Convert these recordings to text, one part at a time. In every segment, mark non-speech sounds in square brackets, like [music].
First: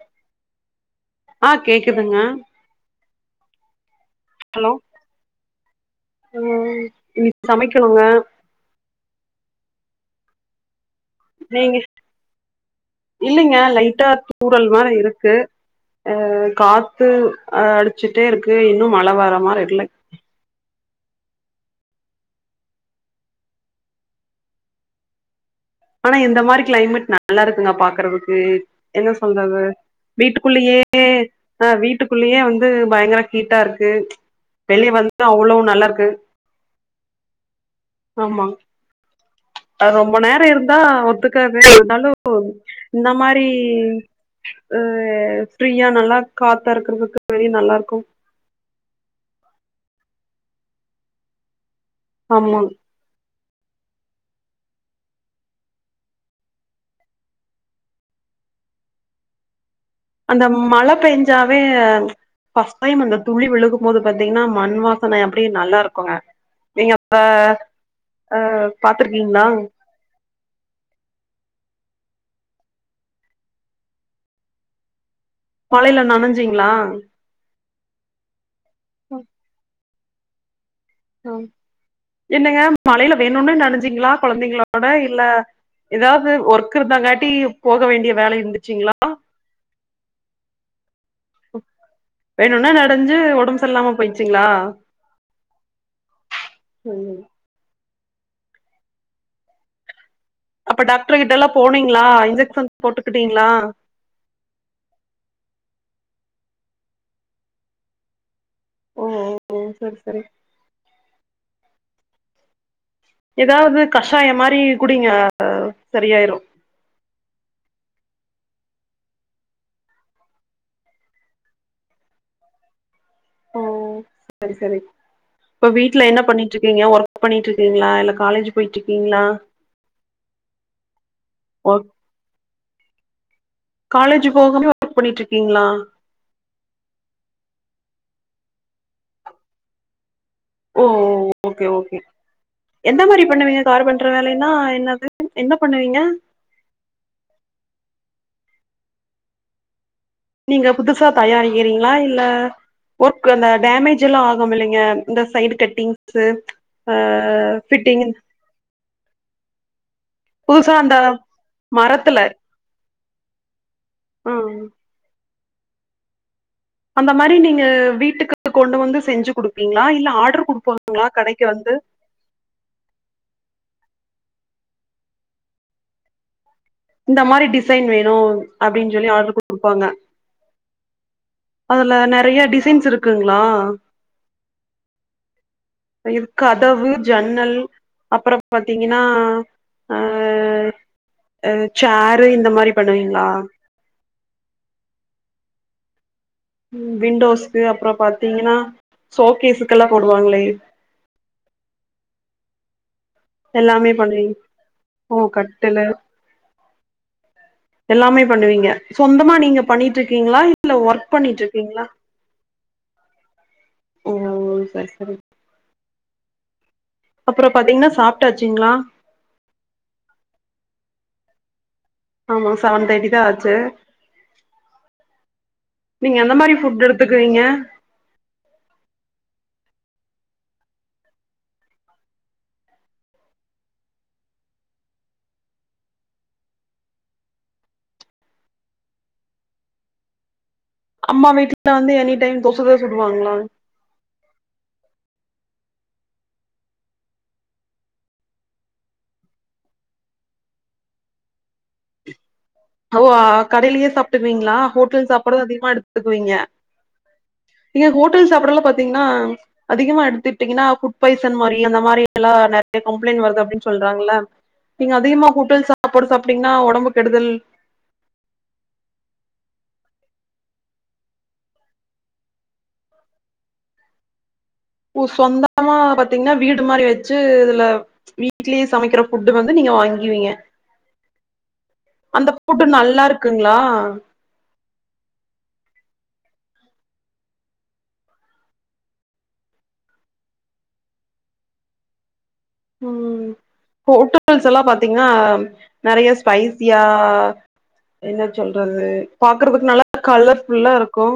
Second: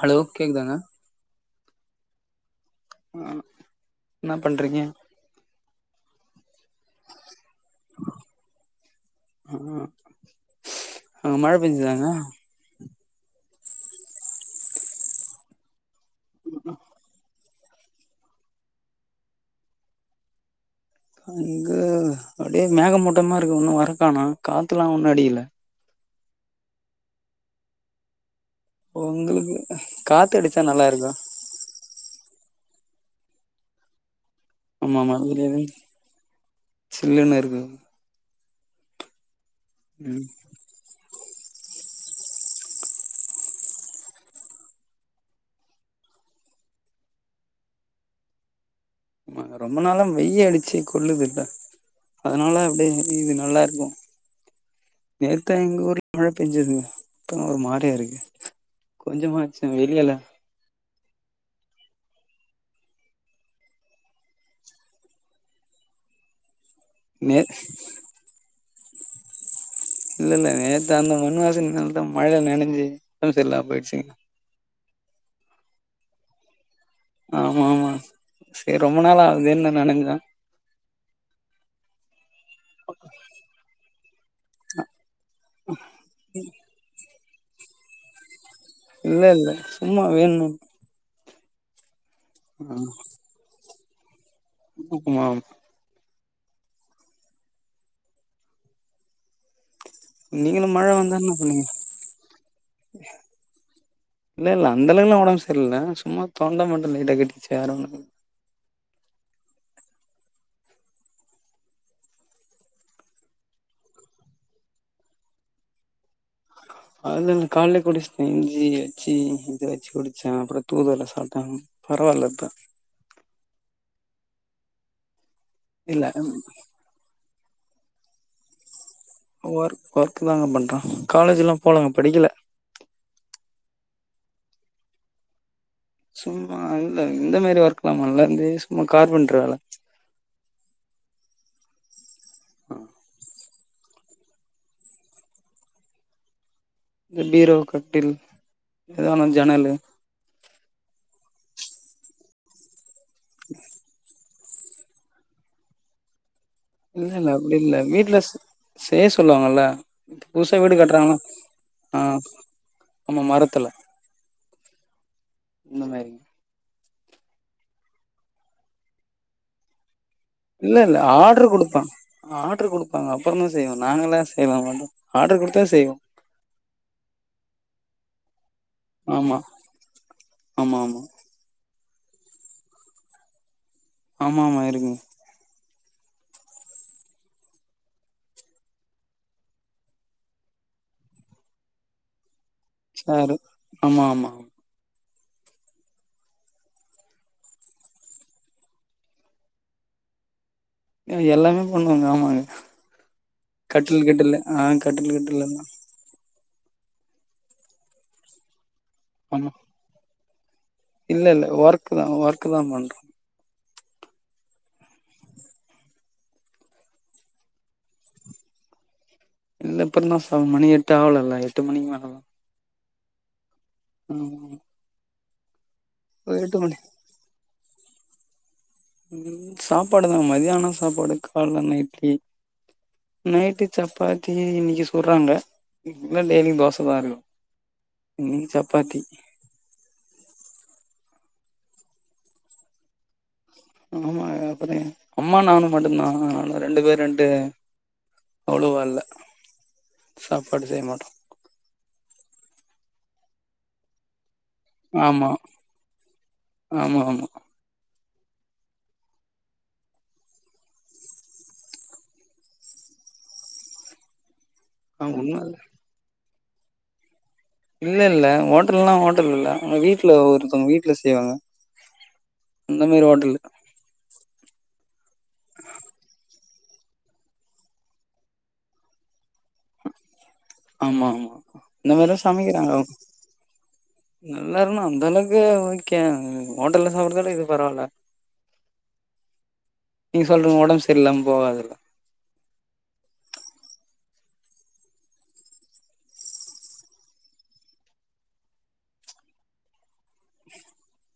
Hello கேக்குதுதாங்க ஆ கேக்குதுங்க ஆ என்ன பண்றிங்க ம் சமைக்கணுங்க ம் ஆ மழ பெஞ்சதாங்க இல்லிங்க லைட்டா தூரல் மாரி இருக்கு ஆ காத்து ஆ அடிச்சுட்டே இருக்கு இன்னு மழ வர மாரி இல்ல இங்க அப்டியே மேகமூட்டமா இருக்கு ஒன்னு வரக் காணோ காத்துலா ஒன்னு அடிக்கல ஆனா இந்த மாரி கிளைமேட் நல்லா இருக்குங்க பாக்கறதுக்கு என்ன உங்களுக்கு சொல்றது காத்து அடிச்சா வீட்டுக்குள்ளயே நல்லா இருக்கு ஆ வீட்டுக்குள்ளேயே வந்து பயங்கர ஹீட்டா இருக்கு வெளிய ஆமாமா வந்து இதுல அவ்ளோ எது நல்லா இருக்கு சில்லுன்னு இருக்கு ஆமா அது ரொம்ப ம் நேர இருந் தா ஒத்துக்காது இல்லனாலு இந்த மாரி ஆ ஃப்ரீயா நல்லா காத்தா இருக்கறதுக்கு வெளிய நல்லாருக்கு ஆமா ரொம்ப நாளா வெயி அடிச்சு கொல்லுதுல்ல அதனால ஆமா அப்டியே இது நல்லாருக்கு நேத்தே எங்க ஊர்ல மழ பெஞ்சதுங்க இப்ப ஒரு மாரியா இருக்கு கொஞ்சமாச்சு வெளியல அந்த மழ பேஞ்சாவே ஃபஸ்ட் டைம் அந்த துளி விழுகம்போது பாத்திங்னா மண் வாசன அப்படியே நல்லா இருக்குங்க நீங்க அ நே அ பாத்துருக்கிங்ளா இல்ல இல்ல நேத்து அந்த மண் வாசனனாலதா மழ நனஞ்சு ஒடம்பு சரில்லாம போயிடுச்சுங் மழையில நனைஞ்சிங்ளா ஆமாமா செரி ரொம்ப நாள் ஆகுதேன்னு நா நனஞ்ச அ என்னங்க மழையில வேணுன்னே நனைஞ்சிங்ளா கொழந்தைங்களோட இல்ல எதாவது ஒர் க் இருந்தங்காட்டி போக வேண்டிய வேல இருந்துச்சுங்ளா இல்ல இல்ல சும்மா வேணுனே வேணுன்னே நனஞ்சு ஒடம்பு செர்ல்லாம போயிர்ச்சுங்ளா அமாம் சொல்லுங் நீங்களு அப்ப மழ வந்தா டாக்டர் என்ன கிட்ட எல்லா பண்ணுவீங்க போனிங்ளா இன்ஜெக்ஷன் போட்டுக்கிட்டிங்ளா இல்ல இல்ல அந்த அளவுக்குலா ஒடம்பு சரில்ல சும்மா தொண்ட மடடு லைட்டா கட்டிக்ச்சு வேற ஒன்னுல் ஓ ஓ ஓ சரி சரி ஏதாவது கஷாய மாரி குடிங்க சரியாயிரு அதலா நா காலலே குடிச்ட்டே இஞ்சி வெச்சு இது வெச்சு குடிச்ச அப்பற தூதுவள சாப்ட்டங் பரவால்ல இப்ப ஓ சரி சரி இப்ப இல்ல வீட்ல என்ன பண்ணிட்ருக்கிங்க ஒர்க் பண்ணிட்ருக்கிங்ளா இல்ல காலேஜ் போயிட்ருக்கிங்ளா ஒர்க் ஒர்க் தாங்க பண்ற காலேஜெலா போலங்க ஒர்க் படிக்கல காலேஜ் போகாம ஒர்க் பண்ணிட்ருக்கிங்ளா சும்மா இல்ல இந்த மாரி ஒர்க்லா பண்ல சும்மா கார்பென்டரு வேல ஓ ஓ ஓ ஓகே ஓகே எந்த மாரி பண்ணுவிங்க கார்பென்டர் வேலைன்னா என்னது என்ன பண்ணுவிங்க இந்த பீரோ கட்டில் எதான ஜன்னலு நீங்க புதுசா தயாரிக்கிறிங்ளா இல்ல ஒர்க் அந்த டேமேஜ் எல்லா ஆகுமில்லைங்க இந்த சைடு கட்டிங்ஸு ஆ இல்ல இல்ல அப்டி இல்ல ஃபிட்டிங் வீட்லஸ் செய்ய சொல்லுவாங்கல்ல புதுசா வீடு கட்றவங்க ஆ மரத்துல ஆமா மரத்துல ஆ ஆமா இந்த மாரி அந்த மாரி நீங்க வீட்டுக்கு கொண்டு வந்து செஞ்சு குடுப்பிங்ளா இல்ல ஆடரு இல்ல இல்ல ஆட்ரு குடுப்பா ஆட்ரு குடுப்பாங்க அப்புறந்தா செய்வோ நாங்கல்லா செய்யலா மாட்டோ ஆட்ரு குடுத்தா செய்வோ இந்த மாரி டிசைன் வேணு அப்டின் சொல்லி ஆடரு ஆமா குடுப்பாங்க ஆமா ஆமா அதுல நெறைய டிசைன்ஸ் இருக்குங்ளா ஆமாமா இருக்குங் இது கதவு ஜன்னல் அப்பறம் பாத்திங்கன்னா அ சேரு இந்த மாரி பண்ணுவீங்களா சேரு ஆமா ஆமா விண்டோஸு அப்பற பாத்திங்கனா சோகேஸுக்கெல்லா போடுவாங்களே எ எல்லாமே பண்ணுவங்க ஆமாங்க எல்லாமே கட்டில் பண்ணி கிட்டிலு ஆ கட்டில் ஓ கிட்டில்லா கரட்டுங்க எல்லாமே பண்ணுவீங்க சொந்தமா ஆமா நீங்க பண்ணிட்டு இருக்கீங்களா இல்ல ஒர்க் பண்ணிட்டு இருக்கீங்களா கக் [unintelligible] ஓ சரி சரி அப்புறம் பாத்தீங்கன்னா சாப்ட்டாச்சுங்களா இல்ல இப்பறம்ந்தான் [unintelligible] [unintelligible] மணி எட்டு ஆகல இல்ல எட்டு மணிக்கு வரலாம் ஆமா செவன் தேட்டி தா ஆச்சு ம் நீங்க எந்த மாரி ஃபுட் எடுத்துக்கிறீங்க ம் சாப்பாடுதா மதியானம் சாப்பாடு கால் இட்லி நைட்டு சப்பாத்தி இன்றைக்கு சுடறாங்க இல்ல டெய்லிக்கு தோசை தா இருக்கும் நீ சப்பாத்தி அம்மா வீட்டுல வந்து எனி டைம் தோசதா சுடுவாங்களா ஆமா அப்புற அம்மா நானு மட்டும்தா ரெண்டு பேருட்டு அவ்வளவா இல்ல சாப்பாடு செய்ய மாட்டோம் ஓ கடையிலயே சாப்ட்டுக்குவீங்களா ஹோட்டல் ஆமா சாப்படுறது அதிகமா எடுத்துக்குவீங்க ஆமா ஆமா நீங்க ஹோட்டல் சாப்படல்லா பாத்தீங்கன்னா அதிகமா எடுத்துட்டீங்கன்னா புட் பாய்சன் மாதிரி அந்த மாரில்லா நிறைய கம்ப்ளைண்ட் வருது அப்டின்னு சொல்றாங்கள [inaudible] நீங்க அதிகமா உண்ம இல்ல ஹோட்டல் சாப்பாடு சாப்ட்டீங்னா உடம்பு கெடுதல் இல்ல இல்ல ஹோட்டல்லா ஹோட்டல் இல்ல வீட்டுல ஒருத்தவங்க வீட்டுல செய்வாங்க அந்த மாரி ஓட்டல் சொந்தமா பாத்தீங்கன்னா வீடு மாரி வச்சு இதுல வீட்லேயே சமைக்கிற ஃபுட்டு் வந்து நீங்க வாங்குவீங்க ஆமா ஆமா இந்த மாரிலா அந்த புட்டு சமைக்கிறாங்க அவங்க நல்லா இருக்குங்களா நல்லா இருணு அந்த அளவுக்கு ஓக்கே ஹோட்டல்ல சாப்பறத விட இது பரவாயில்ல நீங்க சொல்றீங்க உடம்பு சரியில்லாம போகாததுல்ல ம் ஹோட்டல்ஸ் எல்லா பாத்தீங்கன்னா நெறைய ஸ்பைஸியா என்ன சொல்றது பாக்குறதுக்கு நல்லா கலர்ஃபுல்லா இருக்கு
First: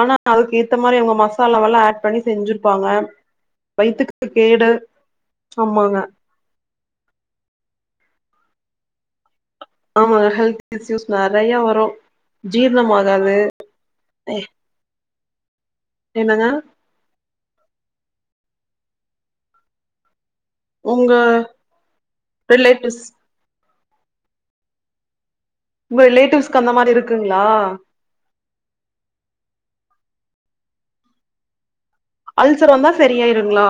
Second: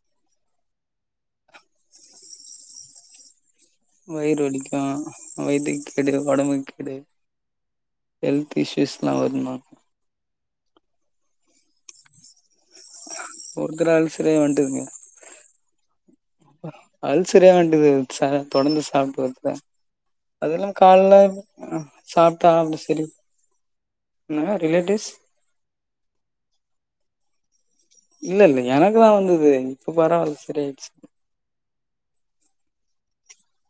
ஆனா அதுக்கு ஏத்த மாரி அவங்க மசாலாவல்ல ஆட் பண்ணி செஞ்சிருப்பாங்க வயித்துக்கு வயிறு கேடு வலிக்கு வயித்துக்கு ஆமாங்க கேடு உடம்பு கேடு ஹெல்த் இஸ்யூஸ் எல்லா வருமா ஆமா ஹெல்த் இஸ்யூஸ் நெறைய வரு ஜீர்ணம் ஆகாது தங்க என்னங்க அல்சரியா வேண்டியது தொடர்ந்து சாப்பிட்டு வருதுல அதெல்லா உங்க காலைல சாப்பிட்ட ஆல் ரிலேட்டிவ்ஸ் சரி நீ என்ன ரிலேட்டிவ்ஸ் உங்க ரிலேட்டிவ்க்கு அந்த மாரி இருக்குங்களா இல்ல இல்ல எனக்கு தா வந்தது இப்ப பரவாயில சரிய ஆயிடுச்சு அல்சர் வந்தா சரியாயிருங்களா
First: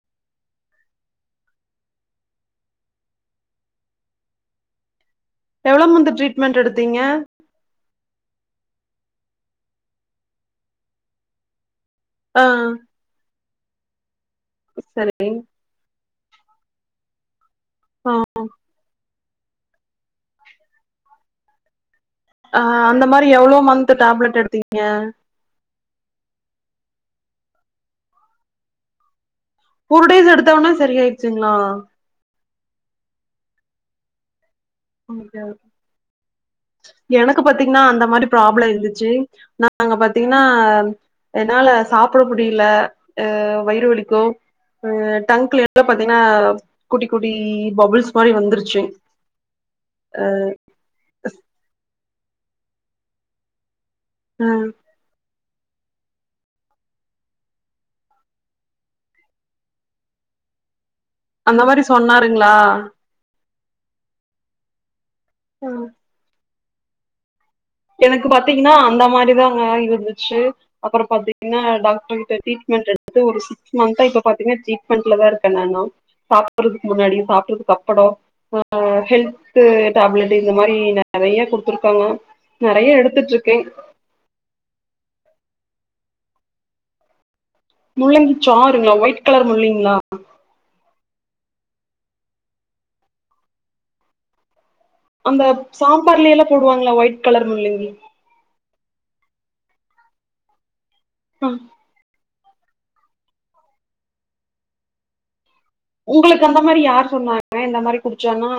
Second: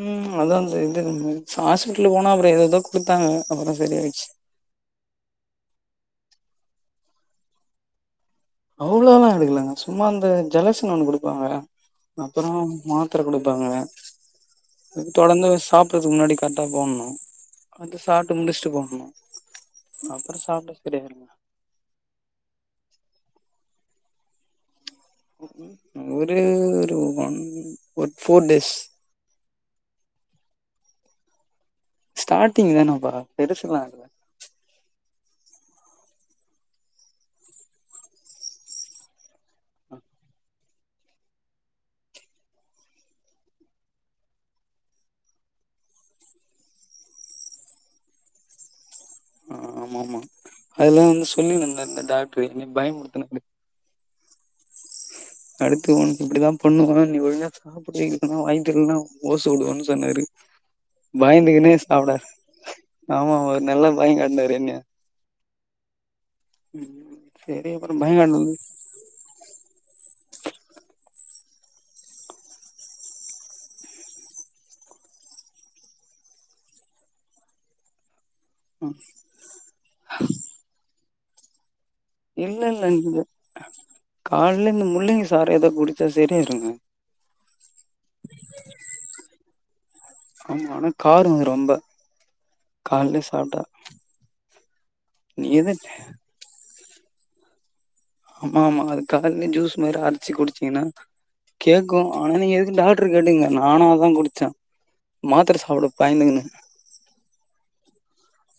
ம் அ [unintelligible] இது ஹாஸ்பிடல்ல போனா அப்புற ஏததோ கொடுத்தாங்க அப்புற சரிய ஆயிடுச்சு எவ்ளோ மந்து ட்ரீட்மெண்ட் எடுத்தீங்க அவ்ளோல்லா எடுக்கலங்க சும்மா அந்த ஜலசனம் ஒண்ணு கொடுப்பாங்க அப்புற ஆ மா மாத்திர கொடுப்பாங்க சரி தொடர்ந்து சாப்பறதுக்கு முன்னாடி கரெக்டா போடணு வந்து ஆ சாப்ட்டு முடிச்சுட்டு போகணு அப்றோ சாப்ட்டுக்கறே ஆ அந்த மாதிரி எவ்ளோ மந்த் டேப்லெட் எடுத்தீங்க ஒரு ஒரு ஒன் ஒரு ஃபோர் டேய்ஸ் போர் டேஸ் எடுத்தோனே சரி ஆயிடுச்சுங்களா ஸ்டார்ட்டிங் தானப்பா பெருசுலா இல்ல [unintelligible] எனக்கு பாத்தீங்கன்னா அந்த மாரி ப்ராப்ள இருந்துச்சு நாங்க பாத்தீங்கன்னா என்னால சாப்ட முடியல அ வயிறு வலிக்கும் ம் டங்க்ல எல்லா பாத்தீங்கன்னா குட்டி குட்டி பபுள்ஸ் மாதிரி வந்துருச்சு ஆ ஆமா ஆமா அ அதெல்லா வந்து சொல்லி நம்மல அந்த டாக்டரு என்னய பயமுறுத்துனாரு அ அடுத்து ஒனக் இப்படிதா பண்ணுவா நீ ஒழ்ங்கா அப்டியே இருக்கணு வாங்கி தர்லைன்னா ஓச விடுவன்னு சொன்னாரு அந்த பயந்துக்குன்னே மாரி சாப்ட சொன்னாருங்களா ஆமா ஒரு நல்லா பய காட்டினாரு என்னய அ உம் எனக்கு பாத்தீங்கன்னா அந்த மாறிதாங்க இருந்துச்சு அப்பறோ பாத்தீங்கன்னா டாக்டர்கிட்ட டரீட்மெண்ட் எடுத்து ஒரு சிக்ஸ் மந்த்தா இப்ப பாத்தீங்கன்னா ட்ரீட்மெண்ட்ல தா இருக்கே நானும் சாப்படுறதுக்கு முன்னாடியு சாப்ட்டதுக்கு அப்படோ ஆ ஹெல்த்து டேப்லெட்டு இந்த மாதிரி நிறைய கொடுத்துருக்காங்க இல்ல இல்ல இங்க காலைல இந்த முள்ளங்கி சாரு ஏதோ குடிச்சா சரியாயிருங்க முள்ளங்கிச் சாறுங்களா ஒயிட் கலர் முள்ளங்கிளா ஆமா ஆனா காருங்க ரொம்ப காலலயே சாப்பிட்டா அந்த சாம்பார்ல எல்லா போடுவாங்களா ஒயிட் கலர் முள்ளங்கி ஆமா ஆமா அது கால்லயே ஜூஸ் மாதிரி அரைச்சு குடிச்சீங்கன்னா அ கேட்கு ஆனா நீங்க எதுக்கு டாக்டர் கேட்டுங்க நானு அதா குடிச்சே மாத்திரை சாப்பிட பயந்துக்குன்னு உங்களுக்கு அந்த மாறி யார் சொன்னாங்க இந்த மாரி குடிச்சோன்னா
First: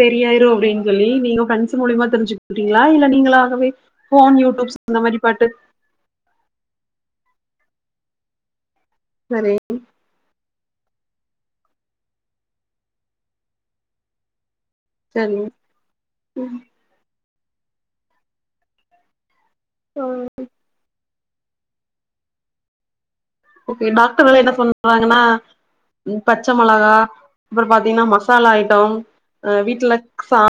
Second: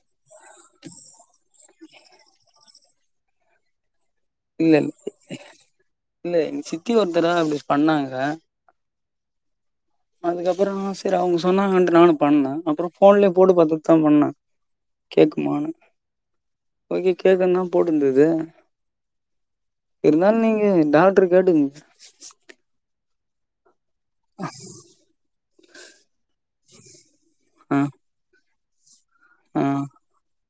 சரியாயிரு அப்டின்னு சொல்லி நீங்க கன்சல்ட் மூலியமா தெரிஞ்சுக்கிட்டீங்களா இல்ல நீங்களாகவே போன் இல்ல யூடியூப்ஸ் இல்ல இந்த மாதிரி பாட்டு இல்ல எங்க சித்தி ஒரு தடவ அப்டி பண்ணாங்க சரி அதுக்கப்றோ ஆ சரி அவங்க சொன்னாங்கட்டு நா பண்ணே அப்றோ போன்லயே போட்டு பார்த்துட்டு தா பண்ணே சரி கேக்குமான்னு ஓகே கேக்குந் தா போட்டுருந்தது இருந்தாலு நீங்க டாக்டர் கேட்டுங்க ஓகே டாக்டர் வேற என்ன சொல் வாங்கன்னா பச்சை மிளகா அப்றோ ஆ பாத்தீங்கன்னா மசாலா ஐட்டம் அ ஆ வீட்ல சா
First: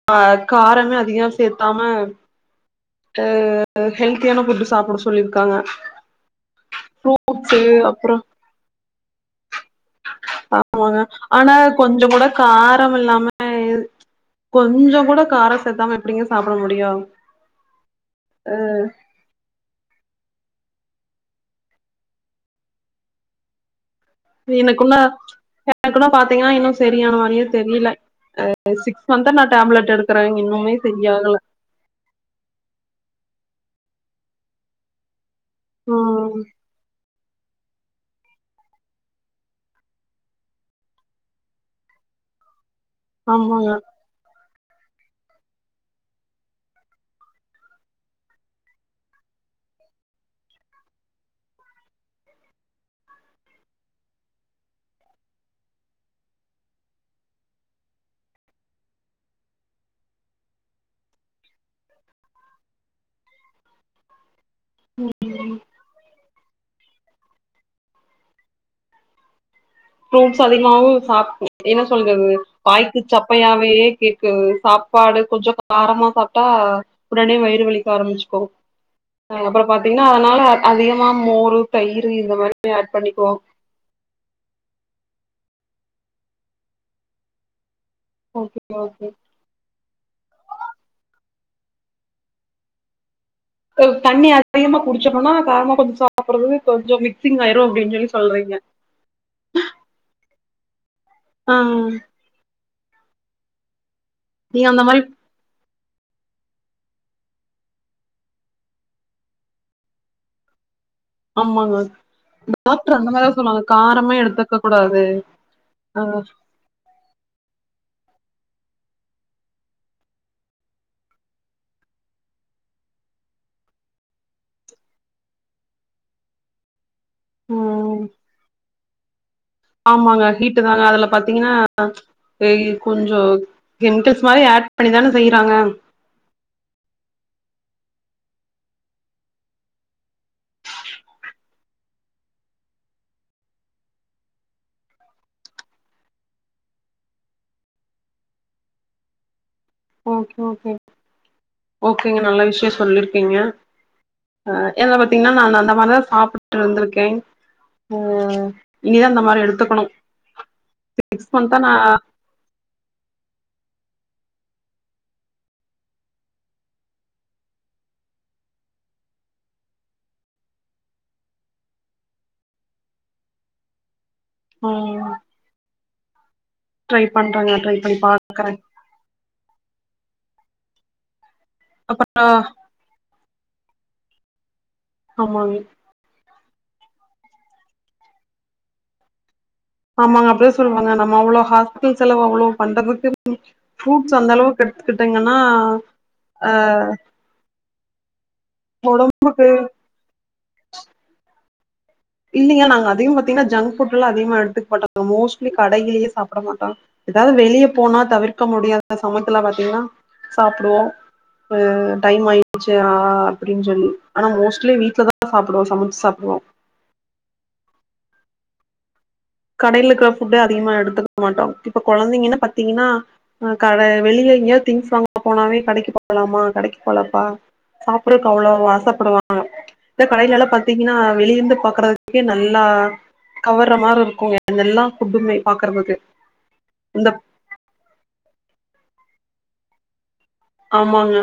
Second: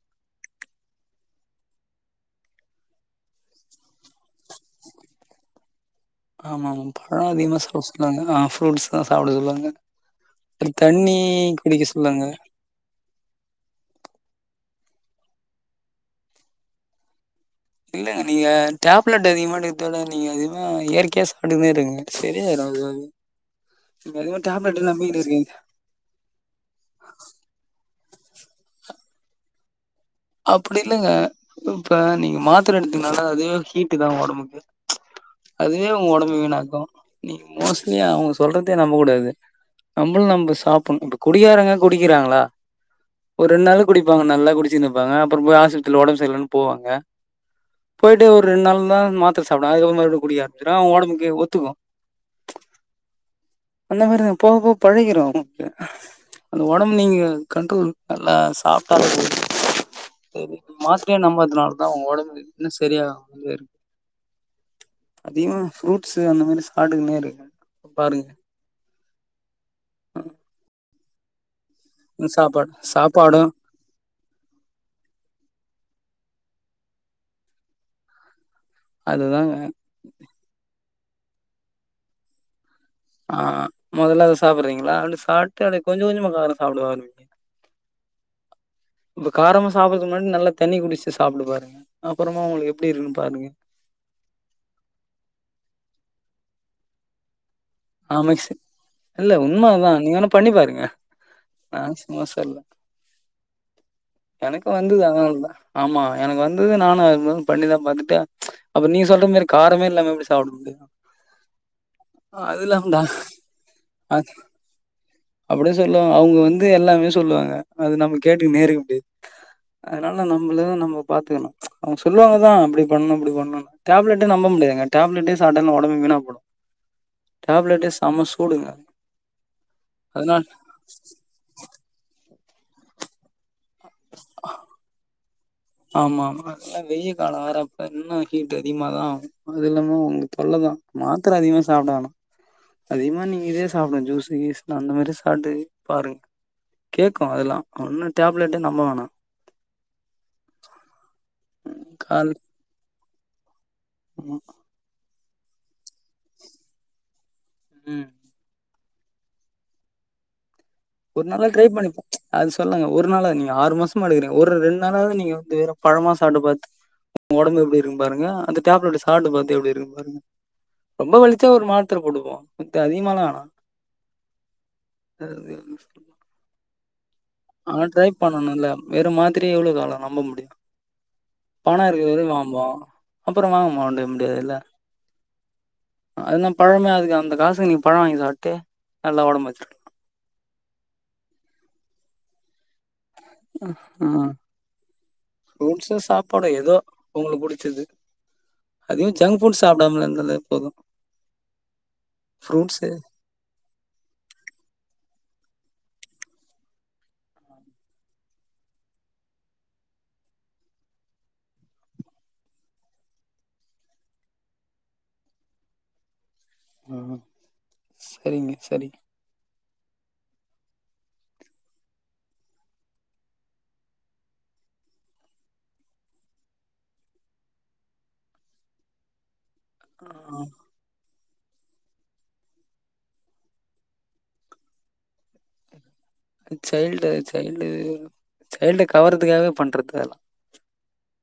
காரமே அதிகமா சேர்த்தாம அது ஹெல்த்தியான ஃபுட் சாப்ட சொல்லியிருக்காங்க ஆமா ஆமா பழ அதிகமா சாப்பிட அப்புறோ சொல்லுவாங்க ஆ ஃப்ரூட்ஸ் தா சாப்ட சொல்லுவாங்க அப்றோ ஆமாங்க தண்ணி ஆனா குடிக்க கொஞ்சோ கூட சொல்லுவாங்க. காரம் இல்லாம அ கொஞ்சோ கூட காரம் சேத்தாம எப்டிங்க சாப்ட முடியு இல்லங்க நீங்க டேப் லெட்டு அதிகமா எடுத்தாலு நீங்க அதிகமா இயற்கையா சாப்ட்ட மாறி இருங்க சரியாயிரு அதுவாவே நீங்க அதிகமா டேப்லெட் எனக்குன்னா நம்பிக்கிட்டு இருக்கீங்க. அ எனக்குனா பாத்தீங்ன்னா இன்னு சரியான மாரியே தெரியல அ சிக்ஸ் மன்தா நா டப்லெட் எடுத் அப்டி இல்லைங்க இப்ப நீங்க மாத்திர எடுத்தீங்னால அதே ஹீட்டு தா ஒடம்புக்கு அதுவே உங்க ஒடம்பு ம் வீணாக்கு நீ மோஸ்ட்லி அவ்ங்க சொல்றதே நம்ப கூடாது நம்மளு நம்ம சாப்ணு இப்ப குடிக்காரங்க குடிக்கிறாங்களா ஒரு ரெண் ஆமாங்க நாள் குடிப்பாங்க நல்லா குடிச்சின்ப்பாங்க அப்றோ போய் ஹாஸ்பிட்டல ஒடம்பு சரிலனு போவாங்க போய்டு ஒரு ரெண்டு நாள் தா மாத்திர சாப்டுவ அதுக்கு அப்றோ மறுபடியு குடிக்க ஆரம்பிச்சிருவா அவ ஒடம்புக்கு ஒத்துக்கு அந்த மாரிதா போக போக பழைகிரு நமக்கு அந்த ஒடம்பு நீங்க கண்ரோல் நல்லா சாப்ட்டாலே போது செரி மாத்திரயே நம்பறதுனால தா உங்க ஒடம்பு இன்னு சரியாகமாருக் அதிகமா ஃப்ரூட்ஸ் அந்த மாரி சாப்டு குனே இருங்க பாருங்க ஃப்ரூட்ஸ் அதிகமாவு சாப் என்ன சொல்றது சாப்பாடு வாய்க்கு சாப்பாடும் சப்பையாவையே கேக் ஏ சாப்பாடு கொஞ்சோ காரமா சாப்ட்டா உடனே வயிறு வலிக்க ஆரம்பிச்சுக்கு அ அதுதாங்க. அப்றொ பாத்தீங்ன்னா அதனால அதிகமா மோரு தயிரு இந்த மாரி அட் பண்ணிபோ ஆ மொதல்ல அத சாப்றீங்ளா அப்டி சாட்டு அத கொஞ்ச கொஞ்சமா காரோ சாப்ட ஆரம் ஓகே ஓகே இப்ப காரமா சாப்டுறக்கு முன்னாடி நல்லா தண்ணி குடிச்சு சாப்டு பாருங்க அப்புறமா உங்ளுக்கு எப்டி இருக்குன்னு பாருங்க தண்ணி அதிகமா குடிச்சிட்டுடொனா காரமா கொஞ்சொ சாப்பிடுறது கொஞ்சொ மிட் சிங்காயிரு அப்டின்னு சொல்லி ஆ மிக்ஸி சொல்றீங்க இல்ல உண்மா அதா நீங்க வேணா பண்ணிப் பாருங்க ஆ நா சும்மா சொல்லல நீங்க எனக்கு அந்த வந்து மாரி து அதனாலதா ஆமா எனக்கு வந்து து நானு அதுதா பண்ணிதா பாத்துட்டு அப்பறோ நீங்க சொல்ற மாரி காரமே இல்லாம எப்டி சாப்டுது ஆமாங்க டாக்டரு அந்த மாரிதா சொல்லுவாங்க காரமே எடுத்துக்க கூடாது அப்டி தா அ சொல்லுவாங்க அவ்ங்க வந்து எல்லாமே சொல்லுவாங்க அது நம்ம கேட்டுக்க நேருக்க முடியாது அதனாலதா நம்மள நம்ம பாத்துக்கணு அவ்ங்க சொல்லுவாங்கதா அப்டி பண்ணு இப்டி பண்ணு டப்லெட்ட நம்ப முடியாங்க டப்லட்ட சாட்டா ஒடம்பு வீணா போயிரு டேப்லெட்டெ ம் சம சூடுங்க ஆமாங்க அதனால ஹீட்டு தாங்க அதுல பாத்தீங்ன்னா [unintelligible] கொஞ்சொ கெமிக்கல்ஸ் மாரி அட் பண்ணிதான செய்றாங்க ஆமா ஆமா அதெல்லா வெயில் காலொ வேற இப்ப இன்னு ஹீட் அதிகமாதா ஆவு அது இல்லாம உங்க தொல்ல தா மாத்ர அதிகமா சாப்ட வனா அதிகமா நீங்க இதே சாப்டுங்க ஜூஸு கீஸ்லா அந்த மாரி சாப்ட்டு பாருங்க கேக்கு அதெல்லா ஒன்னு டப்லெட்டே நம்ம வணா ஓகே ஓகே ஓகேங்க கால் நல்ல விஷயோ சொல்லிருக்கீங்க ஆமா. அ என்ன பாத்தீங்ன்னா நா அந்த அந்த மாரிதா சாப்ட்டு இருந்திருக்கே ம் இனிதா இந்த மாரி எடுத்துக்கணு ஒரு நெக்ஸ்ட் நாளா மந்த்தா ட்ரை நா பண்ணிப் அது சொல்லாங்க ஒரு நாள நீங்க ஆறு மாசமா எடுக்கிறீங்க ஒரு ரெண்டு நாளாவ நீங்க வந்து வேறு பழமா சாப்ட்டு பாத்து உங்க ஒடம்பு எப்டி இருக்கு பாருங்க அந் தடேப்லெட் சாப்டு பாத்து எப்டி இருக்கு பாருங்க ரொம்ப வலிச்சா ஒரு மாத்தர போடுவோ மித்த அதிகம லா வேனா ம் [inaudible] ட்ரை பண்றாங்க ட்ரை அவன் பண்ணி பாக்கறே பண்ணணும்ல வேறு மாதிரியே எவ்ளோ கால நம்ப முடியு பண இருக்க அப்றோ வரைையு வாங்குவா அப்றோமா மாண்டெ வே குடியாதில்லா ஆமாங்க அதுனா பழமே அதுக்கு அந்த காசுக்கு நீ பழோ வாங்கி சாப்ட்டு நல்லா ஒடம்ப வச் [inaudible] ஆமாங்க அப்டி தா சொல்வாங்க நம்ம அவ்ளோ ஹாஸ்பிட்டல் செலவு அவ்ளோ பண்றதுக்கு ஃப்ரூட்ஸ் அந்த வச்சுருக்கலாம் அளவுக்கு எடுத்துக்கிட்டங்கன்னா ஃப்ரூட்ஸு சாப்பாடு அ அதிகோ ஜங்க் ஃபுட்ஸ் சாப்டாம இருந்தாலே போது இல்லிங்க நாங்க அதிக பாத்திங்கன்னா ஜங்க் ஃபட்லா அதிகமா எடுத்துக்மாட்டோ மோஸ்ட்லி கடையிலயே சாப்பட மாட்டோ எதாது வெளிய போனா தவிர்க்க முடியாத சமயத்துல பாத்திங்கன்னா சாப்புடுவோ இப்ப டைம் ஆயிடுச்சு ஆ அப்டின் சொல்லி அனா மோஸ்ட்லி வீட்ல தா சாப்புடுவோ சமச்சு சாப்புடுவோ ம் செரிங்க செரி கடைல இருக்கற ஃபுட்டே அதிகமா எடுத்துக் மாட்டோ இப்ப கொழந்தைங்கன்னா பத்திங்கன்னா ஆ கட வெளிய எங்கயோ திங்ஸ் வாங்க போனாவே கடைக்கு போலாமா கடைக்கு போலப்பா சாப்பர்ரக் அவ்ளோ ஆசப்படுவாங்க இந்த கடையிலல்லா பாத்திங்கன்னா வெளியர்ந்து பாக்கறதுக்கே நல்லா கவர்ற மாரி இருக் கு அது எல்லா ஃபுட்டுமே பாக்கறதுக்கு அ சைல்டு சைல்டு சைல்டு கவர்றதுக்காகவே பண்றது அதலா ஆமாங்க